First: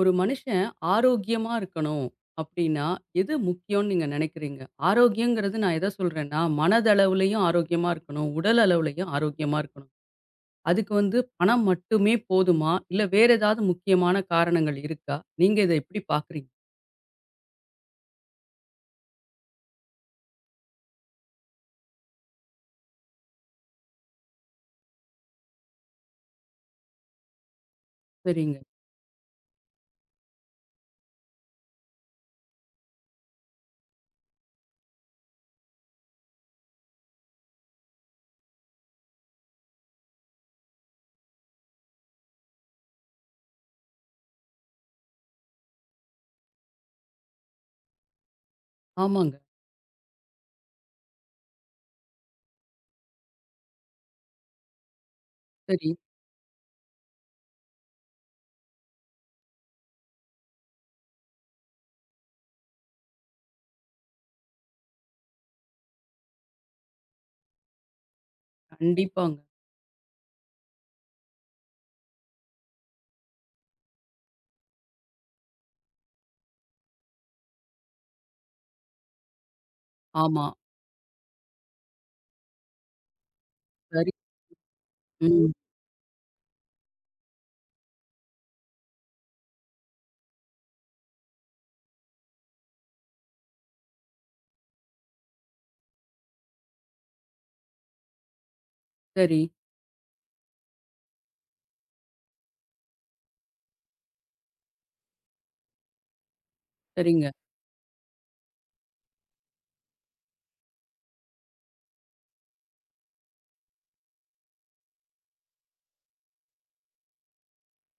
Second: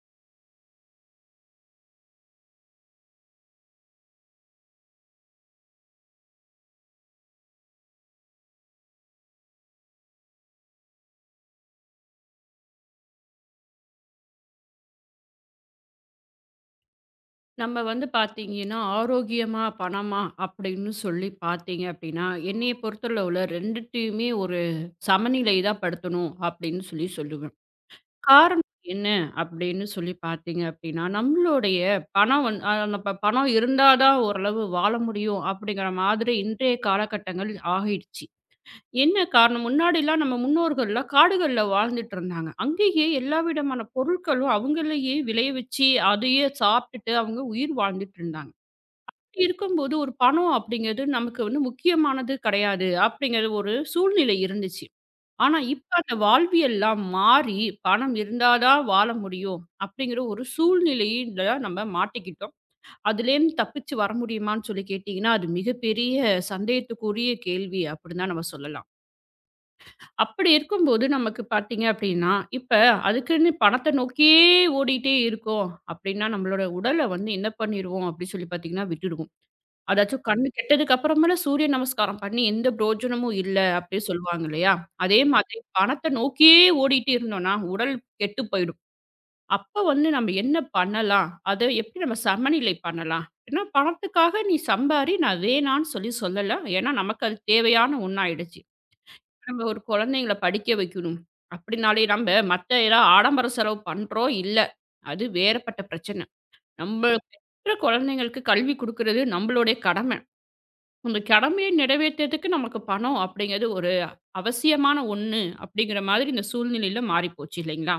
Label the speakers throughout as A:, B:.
A: ஒரு மனுஷன் ஆரோக்கியமா இருக்கணும் அப்படின்னா எது முக்கியம்னு நீங்க நினைக்கிறீங்க? ஆரோக்கியங்கிறது நான் எத சொல்றேன்னா, மனதளவுலயும் ஆரோக்கியமா இருக்கணும், உடல் அளவுலயும் ஆரோக்கியமா இருக்கணும். அதுக்கு வந்து பணம் மட்டுமே போதுமா? இல்ல வேற ஏதாவது முக்கியமான காரணங்கள் இருக்கா? நீங்க இத எப்படி பார்க்குறீங்க?
B: நம்ம வந்து பார்த்தீங்கன்னா, ஆரோக்கியமா, பணமா அப்படின்னு சொல்லி பார்த்தீங்க அப்படின்னா, என்னைய பொறுத்தளவுல 2த்தையுமே ஒரு சமநிலை தான் படுத்தணும் அப்படின்னு சொல்லி சொல்லுவேன்.
A: சரிங்க.
B: காரணம் என்ன அப்படின்னு சொல்லி பார்த்தீங்க அப்படின்னா, நம்மளுடைய பணம் வந் அ நம்ம பணம் இருந்தா தான் ஓரளவு வாழ முடியும் அப்படிங்கிற மாதிரி இன்றைய காலகட்டங்கள் ஆகிடுச்சு. என்ன காரணம்? முன்னாடிலாம் நம்ம முன்னோர்கள்லாம் காடுகள்ல வாழ்ந்துட்டு இருந்தாங்க. அங்கேயே எல்லா விதமான பொருட்களும் அவங்களையே விளைவிச்சு, அதையே சாப்பிட்டுட்டு அவங்க உயிர் வாழ்ந்துட்டு இருந்தாங்க.
A: ஆமாங்க.
B: இப்டி இருக்கும்போது ஒரு பணம் அப்படிங்கிறது நமக்கு வந்து முக்கியமானது கிடையாது அப்படிங்கிற ஒரு சூழ்நிலை இருந்துச்சு. ஆனா
A: சரி.
B: இப்ப அந்த வாழ்வியல்லாம் மாறி, பணம் இருந்தா தான் வாழ முடியும் அப்படிங்கிற ஒரு சூழ்நிலையில நம்ம மாட்டிக்கிட்டோம். அதுலேருந்து தப்பிச்சு வர முடியுமான்னு சொல்லி கேட்டீங்கன்னா, அது மிகப்பெரிய சந்தேகத்துக்குரிய கேள்வி அப்படின்னு தான் நம்ம சொல்லலாம்.
A: கண்டிப்பாங்க.
B: அப்படி இருக்கும்போது நமக்கு பார்த்தீங்க அப்படின்னா, இப்ப அதுக்குன்னு பணத்த நோக்கியே ஓடிட்டே இருக்கோம் அப்படின்னா, நம்மளோட உடல வந்து என்ன பண்ணிருவோம் அப்படின்னு சொல்லி பார்த்தீங்கன்னா, விட்டுடுவோம். அதாச்சும்
A: ஆமா.
B: கண்ணு கெட்டதுக்கு அப்புறமேல சூரிய நமஸ்காரம் பண்ணி எந்த பிரயோஜனமும் இல்ல அப்படின்னு
A: சரி.
B: சொல்லுவாங்க இல்லையா? அதே
A: ம்.
B: மாதிரி பணத்த நோக்கியே ஓடிட்டு இருந்தோம்னா, உடல் கெட்டு போயிடும். அப்ப வந்து நம்ம என்ன பண்ணலாம்? அத எப்படி நம்ம சமநிலை பண்ணலாம்? ஏன்னா பணத்துக்காக நீ சம்பாரி, நான் வேணான்னு சொல்லி சொல்லல. ஏன்னா நமக்கு அது தேவையான ஒண்ணாயிடுச்சு.
A: சரி.
B: நம்ம ஒரு குழந்தைங்கள படிக்க வைக்கணும். அப்படினாலே நம்ப மத்த ஏதாவது ஆடம்பர செலவு பண்றோம், இல்ல. அது வேறுபட்ட பிரச்சன. நம்ம
A: சரிங்க.
B: பெற்ற குழந்தைங்களுக்கு கல்வி குடுக்குறது நம்மளுடைய கடமை. அந்த கடமையை நிறைவேத்துறதுக்கு நமக்கு பணம் அப்படிங்கிறது ஒரு அவசியமான ஒண்ணு அப்படிங்கிற மாதிரி இந்த சூழ்நிலையில மாறிப்போச்சு இல்லைங்களா?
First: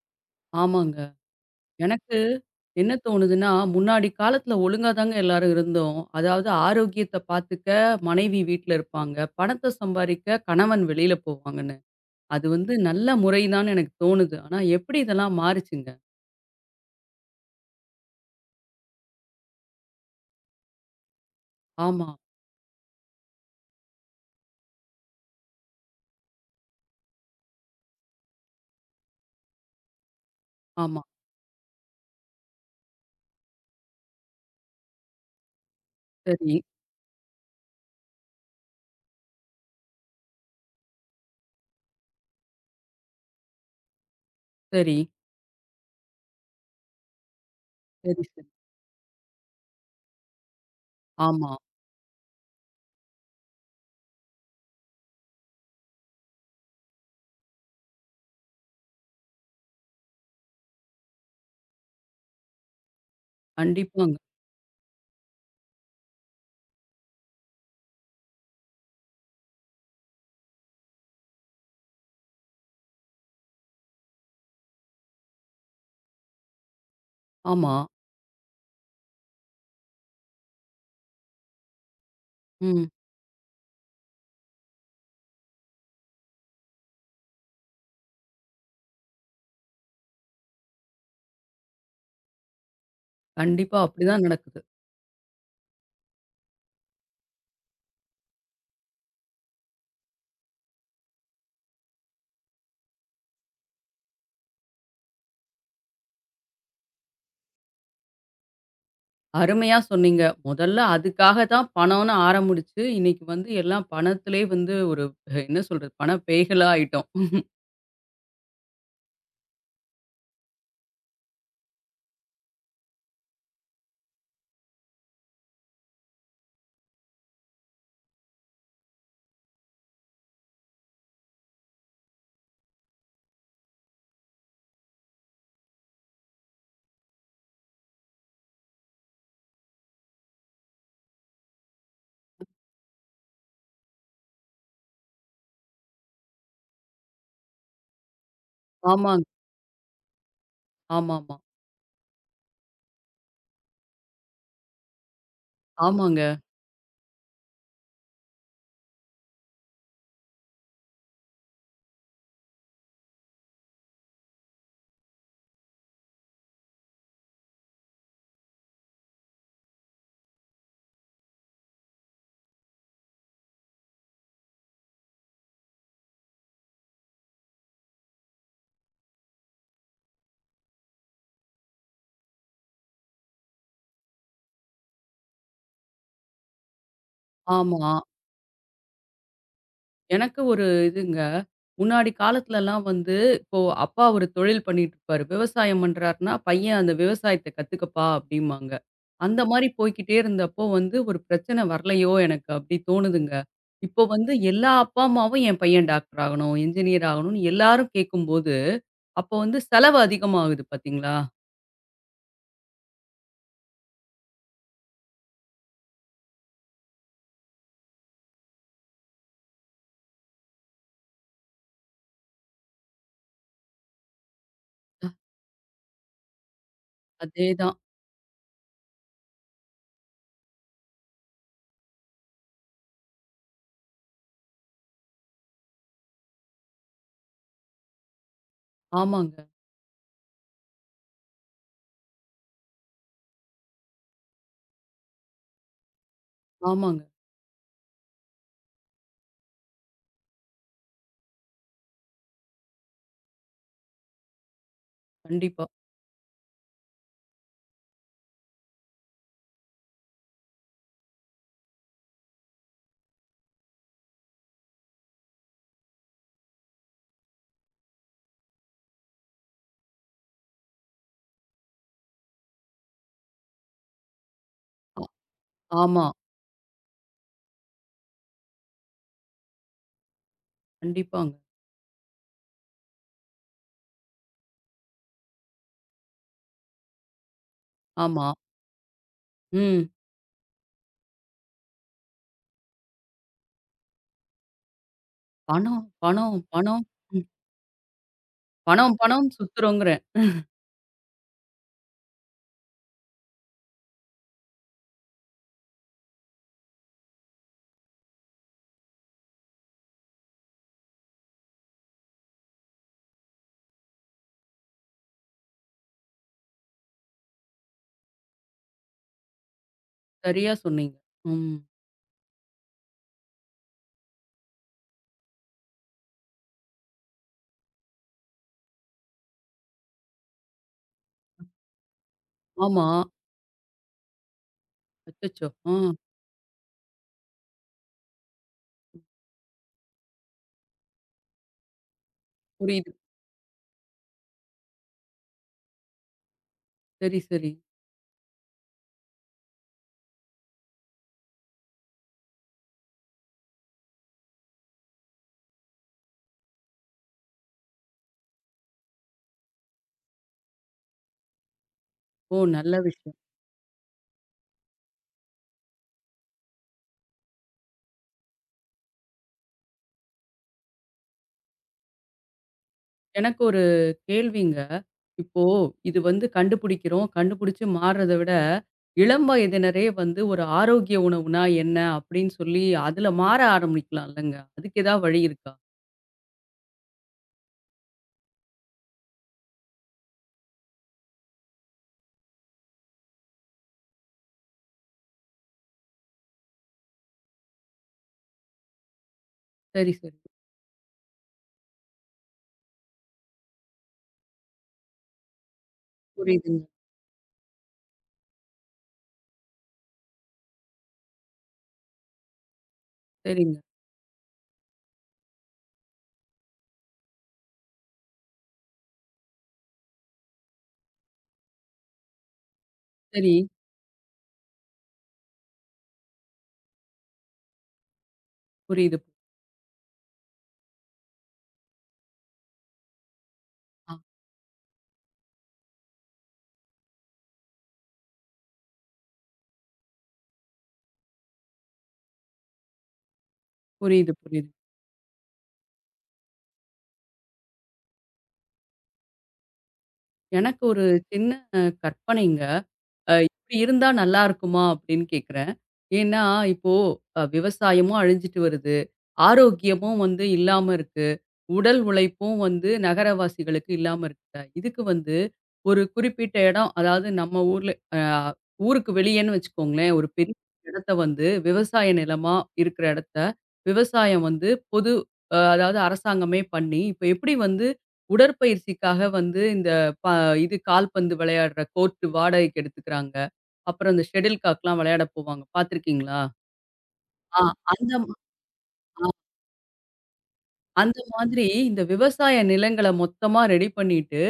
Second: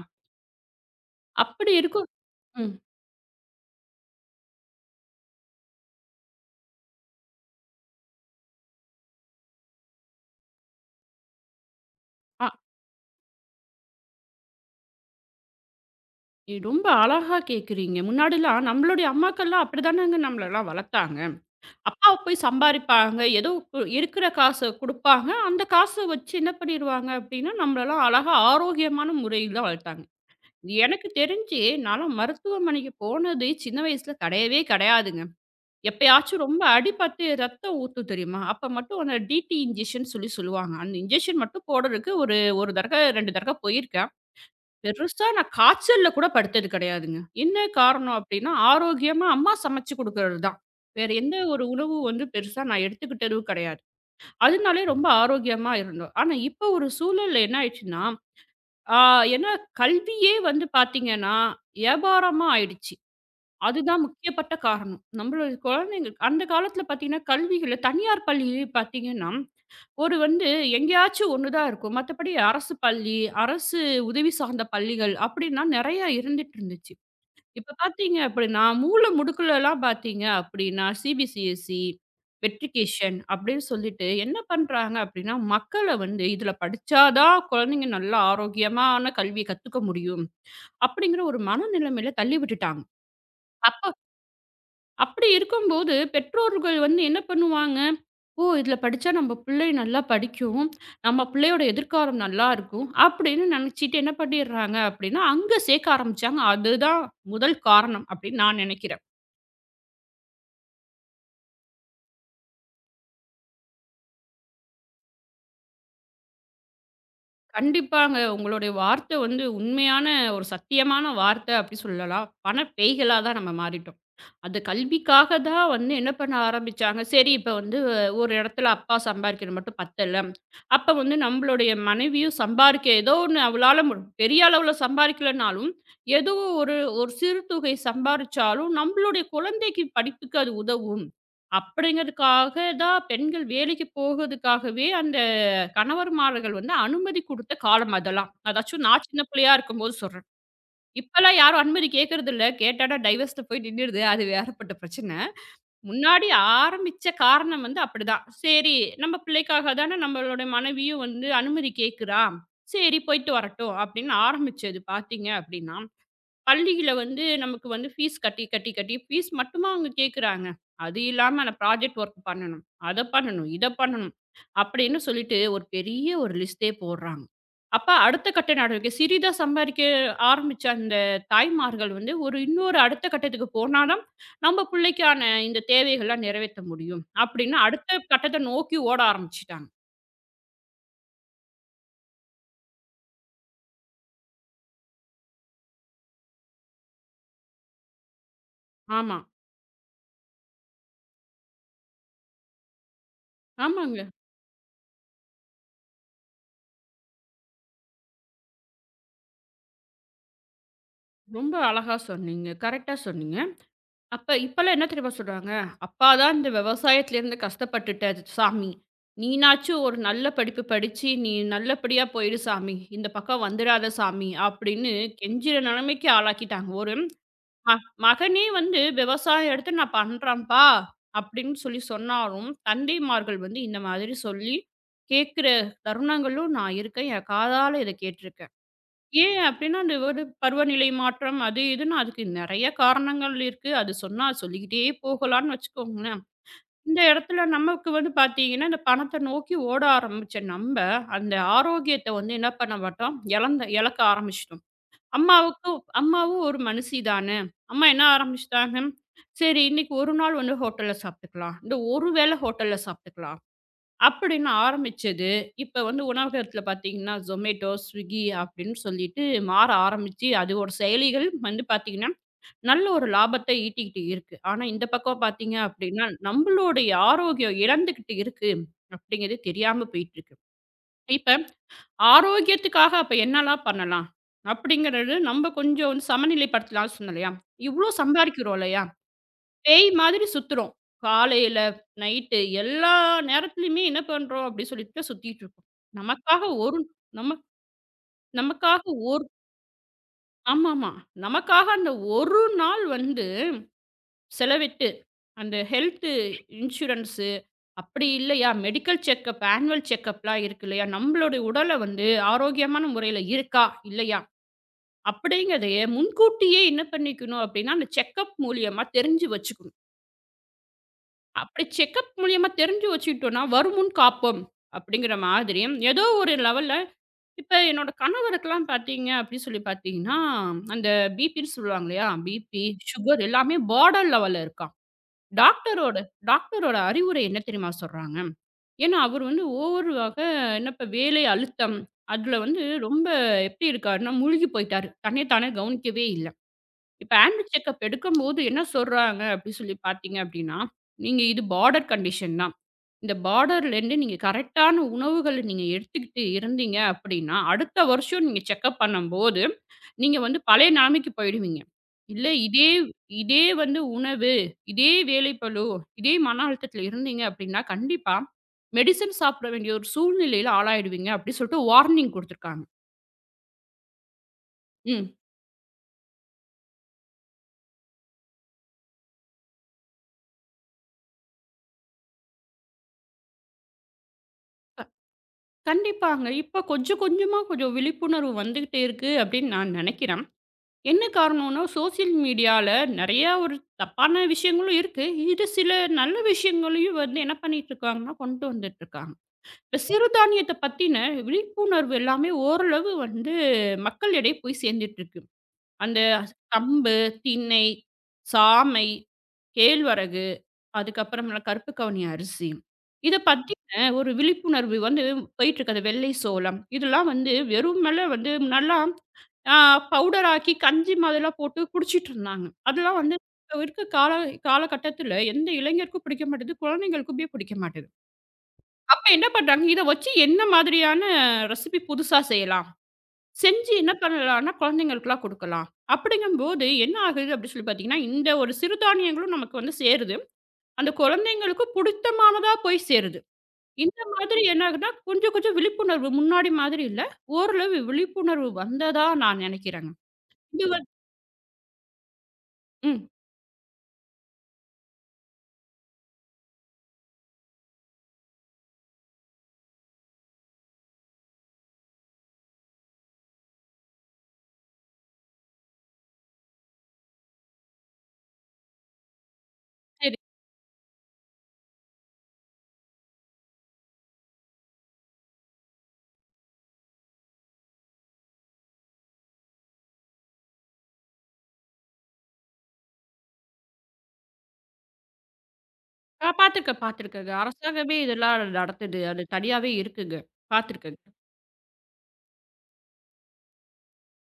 A: ஆமாங்க.
B: அப்படி இருக்கும்
A: எனக்கு
B: ம்.
A: என்ன தோணுதுன்னா, முன்னாடி காலத்துல ஒழுங்கா தாங்க எல்லாரும் இருந்தோம். அதாவது ஆரோக்கியத்த பாத்துக்க மனைவி வீட்ல இருப்பாங்க. பணத்த சம்பாரிக்க கணவன் வெளியில போவாங்கன்னு. அது
B: அ
A: வந்து நல்ல முறை தான்னு எனக்கு தோணுது. ஆனா எப்படி இதெல்லாம் மாறுச்சுங்க?
B: ரொம்ப அழகா கேட்கிறீங்க. முன்னாடிலாம் நம்மளுடைய அம்மாக்கள்லாம் அப்படிதானங்க நம்மளலாம் வளர்த்தாங்க.
A: ஆமா,
B: அப்பா போய் சம்பாரிப்பாங்க. ஏதோ இருக்கிற காச குடுப்பாங்க. அந்த காச வச்சு என்ன பண்ணிருவாங்க அப்டின்னா, நம்மளலாம் அழகா ஆரோக்கியமான முறையில வளர்த்தாங்க. இது
A: ஆமா.
B: எனக்கு தெரிஞ்சு நான்லாம் மருத்துவமனைக்கு போனதே சின்ன வயசுல கிடையவே கிடையாதுங்க. எப்பயாச்சும்
A: சரி,
B: ரொம்ப அடிபட்டு ரத்தம் ஊத்தும் தெரியுமா? அப்ப மட்டும் அந்த டிடி இன்ஜெக்ஷன் சொல்லி சொல்லுவாங்க. அந்த இன்ஜெக்ஷன் மட்டும் போடுறதுக்கு ஒரு 1 தடக்க 2 தடக்க போயிருக்கேன்.
A: சரி,
B: பெருசா நான் காய்ச்சல்ல கூட படுத்தது கிடையாதுங்க. என்ன காரணம்
A: சரி, சரி.
B: அப்டின்னா, ஆரோக்கியமா அம்மா சமைச்சு குடுக்குறது தான். வேற எந்த
A: ஆமா.
B: ஒரு உணவு வந்து பெருசா நான் எடுத்துக்கிட்டதும் கிடையாது. அதனாலே ரொம்ப ஆரோக்கியமா இருந்தோம். ஆனா இப்போ ஒரு சூழல்ல என்ன ஆயிடுச்சுன்னா, ஆ ஏன்னா கல்வியே வந்து பார்த்தீங்கன்னா, வியாபாரமா ஆயிடுச்சு. அதுதான்
A: கண்டிப்பாங்க.
B: முக்கியப்பட்ட காரணம். நம்மளோட குழந்தைங்க அந்த காலத்தில பார்த்தீங்கன்னா, கல்விகள தனியார் பள்ளியிலே பார்த்தீங்கன்னா ஒரு வந்து எங்கேயாச்சும் ஒண்ணு தான் இருக்கும். மத்தபடி அரசு பள்ளி, அரசு உதவி சார்ந்த பள்ளிகள் அப்படின்னா நெறையா இருந்துட்டு இருந்துச்சு.
A: ஆமா.
B: இப்ப பார்த்தீங்க அப்படின்னா, மூல முடுக்குலலாம் பார்த்தீங்க அப்படின்னா, சிபிசிஎஸ்இ,
A: ம்.
B: வெற்றிகேஷன் அப்படின்னு சொல்லிட்டு என்ன பண்றாங்க அப்படின்னா, மக்கள வந்து இதில படிச்சா தான் குழந்தைங்க நல்லா ஆரோக்கியமான கல்விய கத்துக்க முடியும். அப்படிங்கிற ஒரு மனநிலைமையில தள்ளி விட்டுட்டாங்க.
A: கண்டிப்பா
B: அப்ப
A: அப்படிதான் நடக்குது.
B: அப்படி இருக்கும்போது, பெற்றோர்கள் வந்து என்ன பண்ணுவாங்க, "ஓ! இதில படிச்சா நம்ம பிள்ளை நல்லா படிக்கும். நம்ம பிள்ளையோட எதிர்காலம் நல்லாருக்கும்." அப்படின்னு நினச்சிட்டு என்ன பண்ணிடுறாங்க அப்படின்னா, அங்க சேர்க்க ஆரம்பிச்சாங்க. அதுதான் முதல் காரணம் அப்படின்னு நான் நினைக்கிறேன்.
A: அருமையா சொன்னீங்க. முதல்ல அதுக்காக தான் பணம்னு ஆரம்பிச்சு, இன்னைக்கு வந்து எல்லாம் பணத்திலே வந்து ஒரு என்ன சொல்றது? பண பேய்களா ஆயிட்டோம்.
B: கண்டிப்பாங்க. உங்களுடைய வார்த்தை வந்து உண்மையான ஒரு சத்தியமான வார்த்தை அப்படி சொல்லலாம். பண பேய்களா தான் நம்ம மாறிட்டோம். அந்த கல்விக்காக தான் வந்து என்ன பண்ண ஆரம்பிச்சாங்க. சரி இப்ப வந்து ஒரு இடத்துல அப்பா சம்பாரிக்கிறது மட்டும் பத்தல. அப்ப வந்து நம்மளுடைய மனைவியும் சம்பாரிக்க ஏதோ ஒண்ணு அவளால பெரிய அளவுல சம்பாரிக்கலனாலும், ஏதோ ஒரு ஒரு சிறு தொகை சம்பாரிச்சாலும் நம்மளுடைய குழந்தைக்கு படிப்புக்கு அது உதவும். அப்படிங்கிறதுக்காக தான் பெண்கள் வேலைக்கு போகதுக்காகவே அந்த கணவர்மார்கள் வந்து அனுமதி குடுத்த காலம் அதெல்லாம். அதாச்சும் நான் சின்ன
A: ஆமாங்க.
B: பிள்ளையா இருக்கும்போது சொல்றேன். இப்பலாம்
A: ஆமாமா.
B: யாரும் அனுமதி கேட்கறதில்ல. கேட்டாடா டைவர்ஸ்ல போய் நின்னுடுது. அது வேறப்பட்ட பிரச்சனை.
A: ஆமாங்க.
B: முன்னாடி ஆரம்பிச்ச காரணம் வந்து அப்படிதான். சரி நம்ம பிள்ளைக்காக தானே நம்மளோட மனைவியும் வந்து அனுமதி கேட்கிறா. சரி போயிட்டு வரட்டும் அப்படின்னு ஆரம்பிச்சது பார்த்தீங்க அப்படின்னா பள்ளியில வந்து நமக்கு வந்து ஃபீஸ் கட்டி, கட்டி, கட்டி ஃபீஸ் மட்டுமா அவங்க கேட்குறாங்க. அது இல்லாம நான் ப்ராஜெக்ட் ஒர்க் பண்ணணும். அத பண்ணணும், இத பண்ணணும் அப்படின்னு சொல்லிட்டு ஒரு பெரிய ஒரு லிஸ்ட்டே போடுறாங்க. அப்ப அடுத்த கட்ட நடவடிக்கை சிறிதா சம்பாரிக்க ஆரம்பிச்ச அந்த தாய்மார்கள் வந்து ஒரு இன்னொரு அடுத்த கட்டத்துக்கு போனா தான், நம்ம புள்ளைக்கான இந்த தேவைகள்லாம் நிறைவேத்த முடியும் அப்படின்னு
A: ஆமா.
B: அடுத்த கட்டத்த நோக்கி ஓட ஆரம்பிச்சுட்டாங்க.
A: எனக்கு ஒரு இதுங்க. முன்னாடி காலத்துலலாம் வந்து இப்போ அப்பா ஒரு தொழில் பண்ணிட்டுருப்பாரு. விவசாயம் பண்றாருன்னா, "பையன் அந்த விவசாயத்த கத்துக்கப்பா" அப்டிம்பாங்க.
B: ஆமா.
A: அந்த மாரி போய்க்கிட்டே இருந்தப்போ வந்து ஒரு பிரச்சனை வரலையோ எனக்கு அப்டி தோணுதுங்க.
B: ஆமாங்க.
A: இப்போ வந்து எல்லா அப்பா அம்மாவும் என் பையன் டாக்டர் ஆகணும், என்ஜினியர் ஆகணும்னு எல்லாரும் கேட்கும்போது, அப்போ வந்து செலவு அதிகமாகுது பார்த்தீங்களா?
B: ரொம்ப அழகா சொன்னீங்க. கரெக்ட்டா சொன்னீங்க. அப்ப இப்பல்லாம் என்ன தெரியுமா சொல்றாங்க? "அப்பா தான் இந்த விவசாயத்துலேருந்து கஷ்டப்பட்டுட்டாரு சாமி. நீனாச்சும் ஒரு நல்ல படிப்பு படிச்சு, நீ நல்லபடியா போயிடு சாமி. இந்த பக்கம் வந்துடாத சாமி." அப்படின்னு கெஞ்சுற நிலைமைக்கு ஆளாக்கிட்டாங்க. ஒரு ம
A: அதேதான்.
B: மகனே வந்து விவசாயம் எடுத்து நான் பண்றேன்ப்பா அப்படின்னு சொல்லி சொன்னாலும், தந்தைமார்கள் வந்து இந்த மாதிரி சொல்லி கேட்கிற தருணங்களும் நான் இருக்கேன். என் காதால இத கேட்டிருக்கேன்.
A: ஆமாங்க,
B: ஏன் அப்டின்னா, அந்த ஒரு பருவநிலை மாற்றம் அது இதுன்னு அதுக்கு நெறைய காரணங்கள் இருக்கு. அது சொன்னா சொல்லிக்கிட்டே போகலான்னு வச்சுக்கோங்களேன்.
A: ஆமாங்க.
B: இந்த இடத்துல நமக்கு வந்து பார்த்தீங்கன்னா, இந்த பணத்த நோக்கி ஓட ஆரம்பிச்ச நம்ப, அந்த ஆரோக்கியத்த வந்து என்ன பண்ண மாட்டோம், இழக்க ஆரம்பிச்சுட்டோம்.
A: கண்டிப்பா.
B: அம்மாவும் ஒரு மனுஷி தானே! அம்மா என்ன ஆரம்பிச்சுட்டாங்க, சரி இன்னைக்கு ஒரு நாள் வந்து ஹோட்டல்ல சாப்பிட்டுக்கலாம். இந்த ஒரு வேள ஹோட்டல்ல சாப்பிட்டுக்கலாம். அப்படின்னு ஆரம்பிச்சது, இப்ப வந்து உணவகத்துல பார்த்தீங்கன்னா, Zomato, Swiggy அப்படின்னு சொல்லிட்டு மாற ஆரம்பிச்சு, அது ஒரு செயலிகள் வந்து பார்த்தீங்கன்னா, நல்ல ஒரு லாபத்த ஈட்டிக்கிட்டு இருக்கு. ஆனா இந்த பக்கம் பார்த்தீங்க
A: ஆ ஆமா.
B: அப்படின்னா, நம்மளுடைய ஆரோக்கியம் இழந்துகிட்டு இருக்கு அப்படிங்கிறது தெரியாம போயிட்டுருக்கு.
A: கண்டிப்பாங்க.
B: இப்ப ஆரோக்கியத்துக்காக அப்ப என்னலாம் பண்ணலாம்? அப்படிங்கிறது நம்ம கொஞ்சம் வந்து சமநிலைப்படுத்தலாம்னு சொன்னேன் இல்லையா? இவ்ளோ
A: ஆமா.
B: சம்பாரிக்கிறோம் இல்லையா?
A: ம்.
B: பேய் மாதிரி சுத்துறோம். காலையில, நைட்டு எல்லா நேரத்துலயுமே என்ன பண்றோம் அப்படி சொல்லிட்டு சுத்திட்டு இருக்கோம்.
A: பணம், பணம்,
B: நமக்காக ஒரு
A: பணம்,
B: நம நமக்காக
A: பணம்,
B: ஒரு
A: பணம் சுத்துறோங்கிறேன்.
B: ஆமாமா. நமக்காக அந்த ஒரு நாள் வந்து செலவிட்டு, அந்த ஹெல்த் இன்சூரன்ஸு அப்படி இல்லையா, மெடிக்கல் செக்கப், ஆனுவல் செக்கப்லாம் இருக்கு இல்லையா, நம்மளுடைய உடல வந்து ஆரோக்கியமான முறையில இருக்கா, இல்லையா அப்படிங்கிறதையே முன்கூட்டியே என்ன பண்ணிக்கணும் அப்படின்னா, அந்த செக்கப் மூலியமா தெரிஞ்சு வச்சுக்கணும்.
A: சரியா சொன்னீங்க. ம்.
B: அப்படி செக்கப் மூலியமா தெரிஞ்சு வச்சுக்கிட்டோம்னா, "வருமுன் காப்போம்" அப்படிங்கிற மாதிரி, ஏதோ ஒரு லெவல்ல இப்ப என்னோட கணவருக்கெல்லாம் பார்த்தீங்க அப்படி சொல்லி பார்த்தீங்கன்னா, அந்த பிபின்னு சொல்லுவாங்க இல்லையா? பிபி,
A: ஆமா.
B: சுகர் எல்லாமே பார்டர் லெவல்ல இருக்காம்.
A: அச்சச்சோ! ஆ
B: டாக்டரோட டாக்டரோட அறிவுரை என்ன தெரியுமா சொல்றாங்க? ஏன்னா அவர் வந்து ஓவர் ஆக என்ன இப்ப வேலை அழுத்தம், அதுல வந்து
A: புரியுது.
B: ரொம்ப எப்படி இருக்காருன்னா, மூழ்கி போயிட்டாரு. தன்னைய தானே கவனிக்கவே இல்ல. இப்ப
A: சரி, சரி.
B: ஆனுவல் செக்கப் எடுக்கும்போது என்ன சொல்றாங்க அப்படி சொல்லி பார்த்தீங்க அப்படின்னா, "நீங்க இது பார்டர் கண்டிஷன் தான். இந்த பார்டர்லேருந்து நீங்க கரெக்ட்டான உணவுகள நீங்க எடுத்துக்கிட்டு இருந்தீங்க அப்படின்னா, அடுத்த வருஷம் நீங்க செக்கப் பண்ணும்போது, நீங்க வந்து பழைய நிலைமைக்கு போயிடுவீங்க. இல்ல
A: ஓ!
B: இதே
A: நல்ல விஷயம்.
B: இதே வந்து உணவு, இதே வேலைப்பளு, இதே மன அழுத்தத்தில இருந்தீங்க அப்படின்னா, கண்டிப்பா மெடிசின் சாப்பிட வேண்டிய ஒரு சூழ்நிலையில ஆளாயிடுவீங்க அப்படின்னு சொல்லிட்டு வார்னிங் குடுத்துருக்காங்க.
A: எனக்கு ஒரு கேள்விங்க.
B: ம்.
A: இப்போ இது வந்து கண்டுபிடிக்கிறோம். கண்டுபிடிச்சு மாறுறத விட, இளம் வயதினரே வந்து ஒரு ஆரோக்கிய உணவுனா என்ன? அப்படின்னு சொல்லி அதுல மாற ஆரம்பிக்கலாம் இல்லங்க. அதுக்கு ஏதாவது வழி இருக்கா?
B: கண்டிப்பாங்க. இப்ப கொஞ்சம் கொஞ்சமா கொஞ்சம் விழிப்புணர்வு வந்துகிட்டே இருக்கு அப்படின்னு நான் நெனைக்கிறேன். என்ன காரணம்னா, சோசியல் மீடியால நெறையா ஒரு தப்பான விஷயங்களும் இருக்கு. இது சில நல்ல விஷயங்களையும் வந்து என்ன பண்ணிட்டுருக்காங்கன்னா, கொண்டு வந்துட்டுருக்காங்க. இப்ப
A: சரி, சரி.
B: சிறுதானியத்த பத்தின விழிப்புணர்வு எல்லாமே ஓரளவு வந்து மக்களிடையே போய் சேர்ந்துட்டுருக்கு. அந்த
A: புரியுதுங்க.
B: கம்பு, திணை, சாமை, கேழ்வரகு, அதுக்கப்புறமேல கருப்பு கவுனி அரிசி. இத
A: சரிங்க.
B: பத்தின ஒரு விழிப்புணர்வு வந்து போயிட்டு இருக்கு. அந்த வெள்ளை சோளம். இதெல்லாம் வந்து வெறுமனே வந்து முன்னாடிலாம் ஆ பவுடர் ஆக்கி கஞ்சி மாதிரிலாம் போட்டு குடிச்சிட்டு இருந்தாங்க. அதெல்லாம் வந்து
A: சரி.
B: இப்ப இருக்க கால காலகட்டத்தில எந்த இளைஞருக்கும் பிடிக்க மாட்டேது. குழந்தைங்களுக்குமே பிடிக்க மாட்டேது.
A: புரியுது.
B: அப்ப என்ன பண்றாங்க, இத வச்சு என்ன மாதிரியான ரெசிபி புதுசா செய்யலாம்? செஞ்சு என்ன
A: ஆ
B: பண்ணலான்னா, குழந்தைங்களுக்குலாம் குடுக்கலாம். அப்படிங்கும்போது என்ன ஆகுது அப்படி சொல்லி பார்த்தீங்கன்னா, இந்த ஒரு சிறுதானியங்களும் நமக்கு வந்து சேருது. அந்த குழந்தைங்களுக்கு புடித்தமானதா போய் சேருது. இந்த
A: புரியுது,
B: மாதிரி
A: புரியுது.
B: என்ன ஆகுதுன்னா, கொஞ்சம் கொஞ்சம் விழிப்புணர்வு முன்னாடி மாதிரி இல்ல. ஓரளவு விழிப்புணர்வு வந்ததா நான் நெனைக்கிறேங்க.
A: எனக்கு
B: இது
A: ஒரு
B: வந்
A: சின்ன கற்பனைங்க.
B: ம்.
A: இப்படி இருந்தா நல்லா இருக்குமா அப்படின்னு கேட்குறேன். ஏன்னா இப்போ விவசாயமும் அழிஞ்சிட்டு வருது. ஆரோக்கியமும் வந்து இல்லாம இருக்கு. உடல் உழைப்பும் வந்து நகரவாசிகளுக்கு இல்லாம இருக்குல்ல. இதுக்கு வந்து ஒரு குறிப்பிட்ட இடம் அதாவது நம்ம ஊர்ல அ ஊருக்கு வெளியேன்னு வச்சுக்கோங்களேன். ஒரு
B: சரி.
A: பெரிய இடத்த வந்து விவசாய நிலமா இருக்கிற இடத்த விவசாயம் வந்து பொது அதாவது அரசாங்கமே பண்ணி, இப்ப எப்படி வந்து உடற்பயிற்சிக்காக வந்து இந்த ப இது கால்பந்து விளையாடுற கோர்ட் வாடகைக்கு எடுத்துக்கிறாங்க. அப்புறம் இந்த ஷட்டில் காக்லாம் விளையாட போவாங்க. பார்த்துருக்கீங்களா?
B: நான் பார்த்துருக்கேன், பார்த்துருக்கேங்க.
A: ஆ அந்த
B: அரசாங்கமே இதெல்லாம் நடத்துது. அது தனியாவே இருக்குங்க.
A: அந்த
B: பார்த்துருக்கேங்க.
A: மாதிரி இந்த விவசாய நிலங்கள மொத்தமா ரெடி பண்ணிட்டு,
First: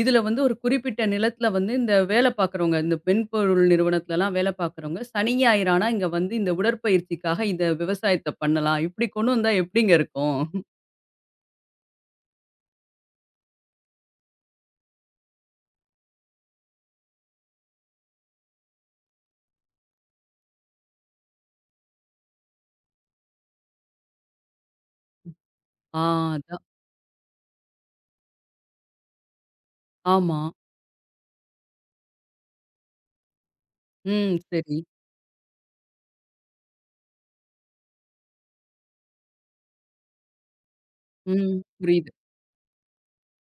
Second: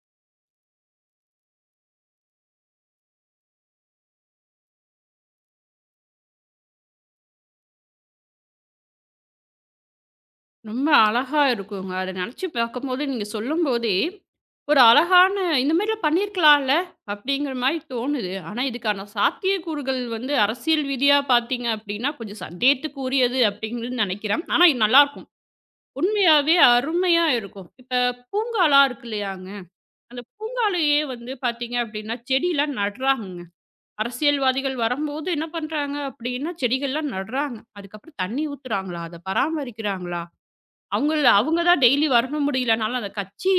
A: இதுல வந்து ஒரு குறிப்பிட்ட நிலத்தில வந்து இந்த வேலை பார்க்குறவங்க, இந்த மென்பொருள் நிறுவனத்துலலாம் வேலை பார்க்குறவங்க, சனி, ஞாயிறு ஆனா இங்க வந்து இந்த உடற்பயிற்சிக்காக இந்த விவசாயத்த பண்ணலாம். இப்படி கொண்டு வந்தா எப்படிங்க இருக்கும்?
B: ரொம்ப அழகா இருக்குங்க. அத நெனச்சு பார்க்கும்போது, நீங்க சொல்லும்போதே, ஒரு அழகான இந்த மாரிலாம் பண்ணியிருக்கலாம்ல, அப்படிங்கிற மாரி தோணுது. ஆனா, இதுக்கான சாத்தியக்கூறுகள் வந்து அரசியல் ரீதியா பார்த்தீங்க அப்படின்னா, கொஞ்சம் சந்தேகத்துக்குரியது அப்படிங்கிறது நெனைக்கிறேன். ஆனா, இது நல்லாருக்கும்.
A: ஆ
B: உண்மையாவே
A: அதான்.
B: அருமையா இருக்கும். இப்ப பூங்காலாம் இருக்கு இல்லையாங்க, அந்த
A: ஆமா.
B: பூங்காலயே வந்து பார்த்தீங்க அப்படின்னா, செடிலாம் நடுறாங்கங்க.
A: ம்.
B: அரசியல்வாதிகள்
A: சரி.
B: வரும்போது என்ன பண்றாங்க அப்படின்னா, செடிகள்லாம் நடுறாங்க. அதுக்கப்புறம் தண்ணி ஊத்துறாங்களா? அத பராமரிக்கிறாங்களா? அவங்கள
A: ம்.
B: அவங்க தான் டெய்லி
A: புரியுது.
B: வரணும் முடியலனாலும், அந்த கட்சி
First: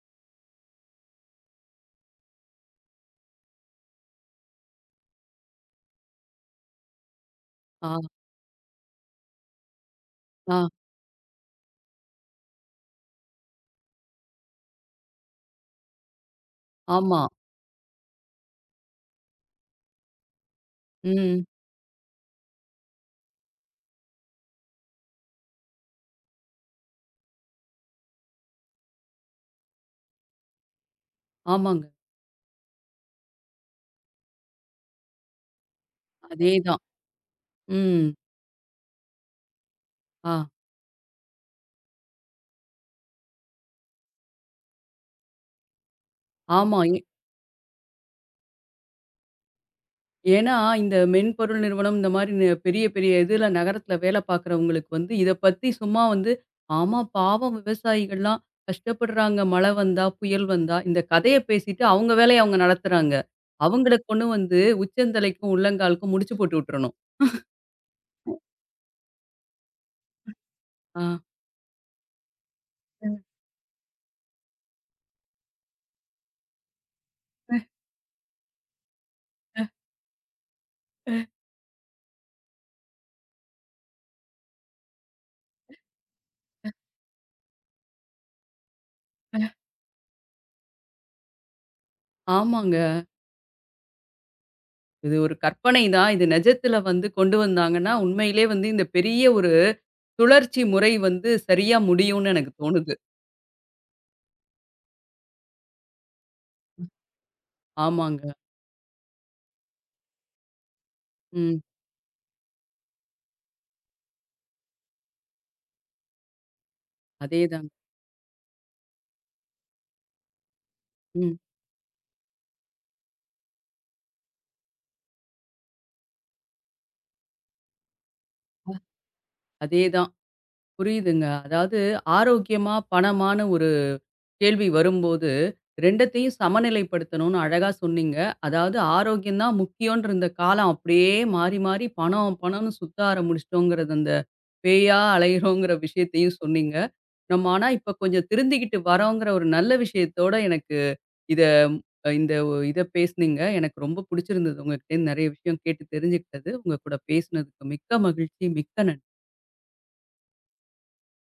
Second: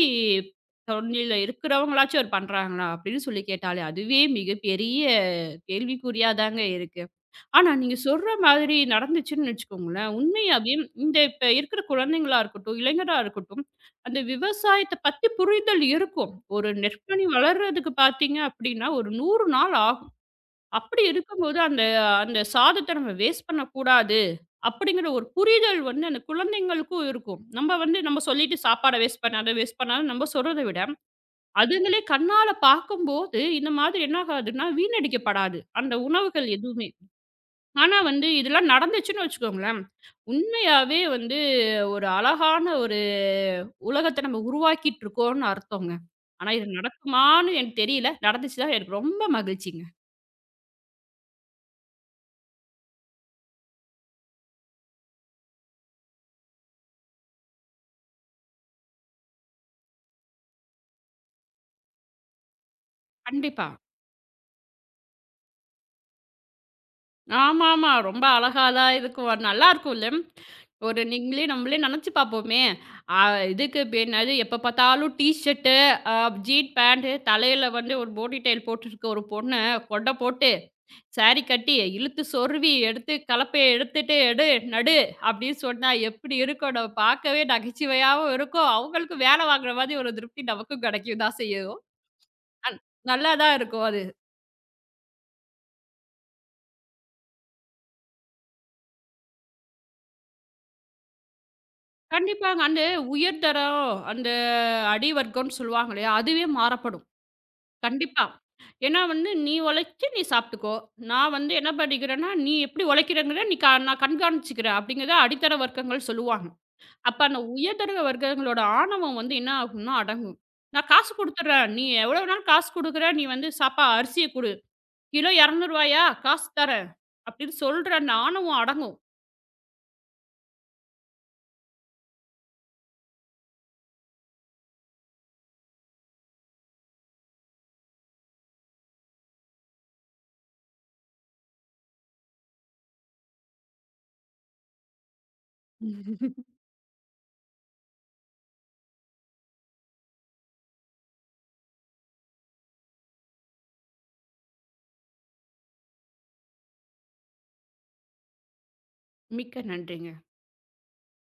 B: தொன்னில இருக்கிறவங்களாச்சும் அவர் பண்றாங்களா? அப்படின்னு சொல்லி கேட்டாலே, அதுவே மிகப்பெரிய கேள்விக்குறியா தாங்க இருக்கு. ஆனா
A: ஆ,
B: நீங்க சொல்ற மாதிரி நடந்துச்சுன்னு வச்சுக்கோங்களேன்,
A: ஆ.
B: உண்மையாவே இந்த இப்ப இருக்கிற குழந்தைங்களா இருக்கட்டும், இளைஞரா இருக்கட்டும், அந்த விவசாயத்த பத்தி புரிதல் இருக்கும். ஒரு
A: ஆமா.
B: நெற்பணி வளர்றதுக்கு பார்த்தீங்க அப்படின்னா, ஒரு 100 நாள் ஆகும். அப்படி
A: ம்.
B: இருக்கும்போது, அந்த அந்த சாதத்த நம்ம வேஸ்ட் பண்ணக்கூடாது. அப்படிங்கிற ஒரு புரிதல் வந்து அந்த குழந்தைங்களுக்கும் இருக்கும். நம்ம வந்து நம்ம சொல்லிட்டு சாப்பாட வேஸ்ட் பண்ணாத, வேஸ்ட் பண்ணாதன்னு நம்ம சொல்றத விட,
A: ஆமாங்க.
B: அதுங்களே கண்ணால பார்க்கும்போது இந்த மாதிரி என்ன ஆகாதுன்னா வீணடிக்கப்படாது. அந்த உணவுகள்
A: அதேதான்.
B: எதுவுமே. ஆனா
A: ம்.
B: வந்து இதெல்லாம் நடந்துச்சுன்னு வச்சுக்கோங்களேன்,
A: ஆ.
B: உண்மையாவே வந்து ஒரு அழகான ஒரு உலகத்த நம்ம உருவாக்கிட்டு இருக்கோம்னு அர்த்தங்க. ஆனா இது
A: ஆமா.
B: நடக்குமான்னு எனக்கு தெரியல. நடந்துச்சுன்னா எனக்கு ரொம்ப மகிழ்ச்சிங்க.
A: ஏன்னா, இந்த மென்பொருள் நிறுவனம் இந்த மாரி பெரிய பெரிய இதுல நகரத்துல வேல பார்க்குறவங்களுக்கு வந்து, இத பத்தி சும்மா வந்து, "ஆமா பாவம் விவசாயிகள்லாம் கஷ்டப்படுறாங்க. மழை வந்தா, புயல் வந்தா" இந்த கதைய பேசிட்டு அவங்க வேலைய அவங்க நடத்துறாங்க.
B: கண்டிப்பா.
A: அவங்கள கொண்டு வந்து உச்சந்தலைக்கும், உள்ளங்காலுக்கும் முடிச்சு போட்டு விட்டுறணும்.
B: ஆமாமா. ரொம்ப அழகா தான் இருக்கும். அது நல்லாருக்கும்ல.
A: ஆ.
B: ஒரு நீங்களே நம்மளே நெனச்சு பார்ப்போமே!
A: ம்.
B: அ இதுக்கு இப்ப என்னது எப்ப பார்த்தாலும் டீ ஷர்ட்டு, அ ஜீன் பேண்ட், தலையில வந்து ஒரு போனி டெயில் போட்டுருக்க ஒரு பொண்ணு கொண்ட போட்டு, சாரி கட்டி, இழுத்து சொருவி எடுத்து கலப்பைய எடுத்துட்டு எடு, நடு அப்படின்னு சொன்னா எப்படி இருக்கும்? நம்ம பார்க்கவே நகைச்சுவையாவும் இருக்கும். அவங்களுக்கும் வேலை வாங்குற மாதிரி ஒரு திருப்தி நமக்கும் கிடைக்கும் தான் செய்யும். அ
A: ஆமாங்க.
B: நல்லா தான் இருக்கும் அது.
A: இது ஒரு கற்பனை தான். இது நிஜத்துல வந்து கொண்டு வந்தாங்கன்னா, உண்மையிலே வந்து இந்த பெரிய ஒரு சுழற்சி முறை வந்து சரியா முடியும்னு எனக்கு
B: கண்டிப்பாங்க. அந்த
A: தோணுது.
B: உயர்தரம், அந்த அடி வர்க்கம்ன்னு சொல்லுவாங்க இல்லையா? அதுவே மாறப்படும்.
A: ஆமாங்க.
B: கண்டிப்பா. ஏன்னா வந்து, "நீ உழைச்சு நீ சாப்பிட்டுக்கோ. நான் வந்து
A: ம்.
B: என்ன பண்ணிக்கிறேன்னா, நீ எப்படி உழைக்கிறேங்கிறத நீ க நான் கண்காணிச்சுக்கிறேன்." அப்படிங்கிறத அடித்தர வர்க்கங்கள் சொல்லுவாங்க. அப்ப அந்த
A: அதேதாங்க.
B: உயர்தர வர்க்கங்களோட ஆணவம் வந்து என்ன ஆகும்னா, அடங்கும். "நான் காசு
A: ம்.
B: குடுத்துர்றேன். நீ எவ்வளோ வேணாலும் காசு குடுக்குற. நீ வந்து சாப்பா அரிசிய குடு. கிலோ ரூ. 200 காசு தரேன்." அப்படின்னு சொல்ற அந்த ஆணவம் அடங்கும்.
A: அதேதான். புரியுதுங்க. அதாவது ஆரோக்கியமா, பணமான்னு ஒரு கேள்வி வரும்போது, 2த்தையும் சமநிலைப்படுத்தணும்னு அழகா சொன்னீங்க. அதாவது ஆரோக்கியம் தான் முக்கியம்ன்னு இருந்த காலம் அப்படியே மாறி, மாறி பணம், பணம்னு சுத்த ஆரம்பிச்சுட்டோங்கிறது, அந்த பேயா அலையிறோங்கிற விஷயத்தையும் சொன்னீங்க. நம்ம ஆனா இப்ப கொஞ்சம் திருந்திக்கிட்டு வரோங்கிற ஒரு நல்ல விஷயத்தோட எனக்கு இத இந்த இத பேசுனீங்க. எனக்கு ரொம்ப புடிச்சிருந்தது. உங்ககிட்டேருந்து நெறைய விஷயம் கேட்டு தெரிஞ்சுக்கிட்டது. உங்க கூட பேசுனதுக்கு மிக்க மகிழ்ச்சி. மிக்க நன்றி.
B: மிக்க நன்றிங்க.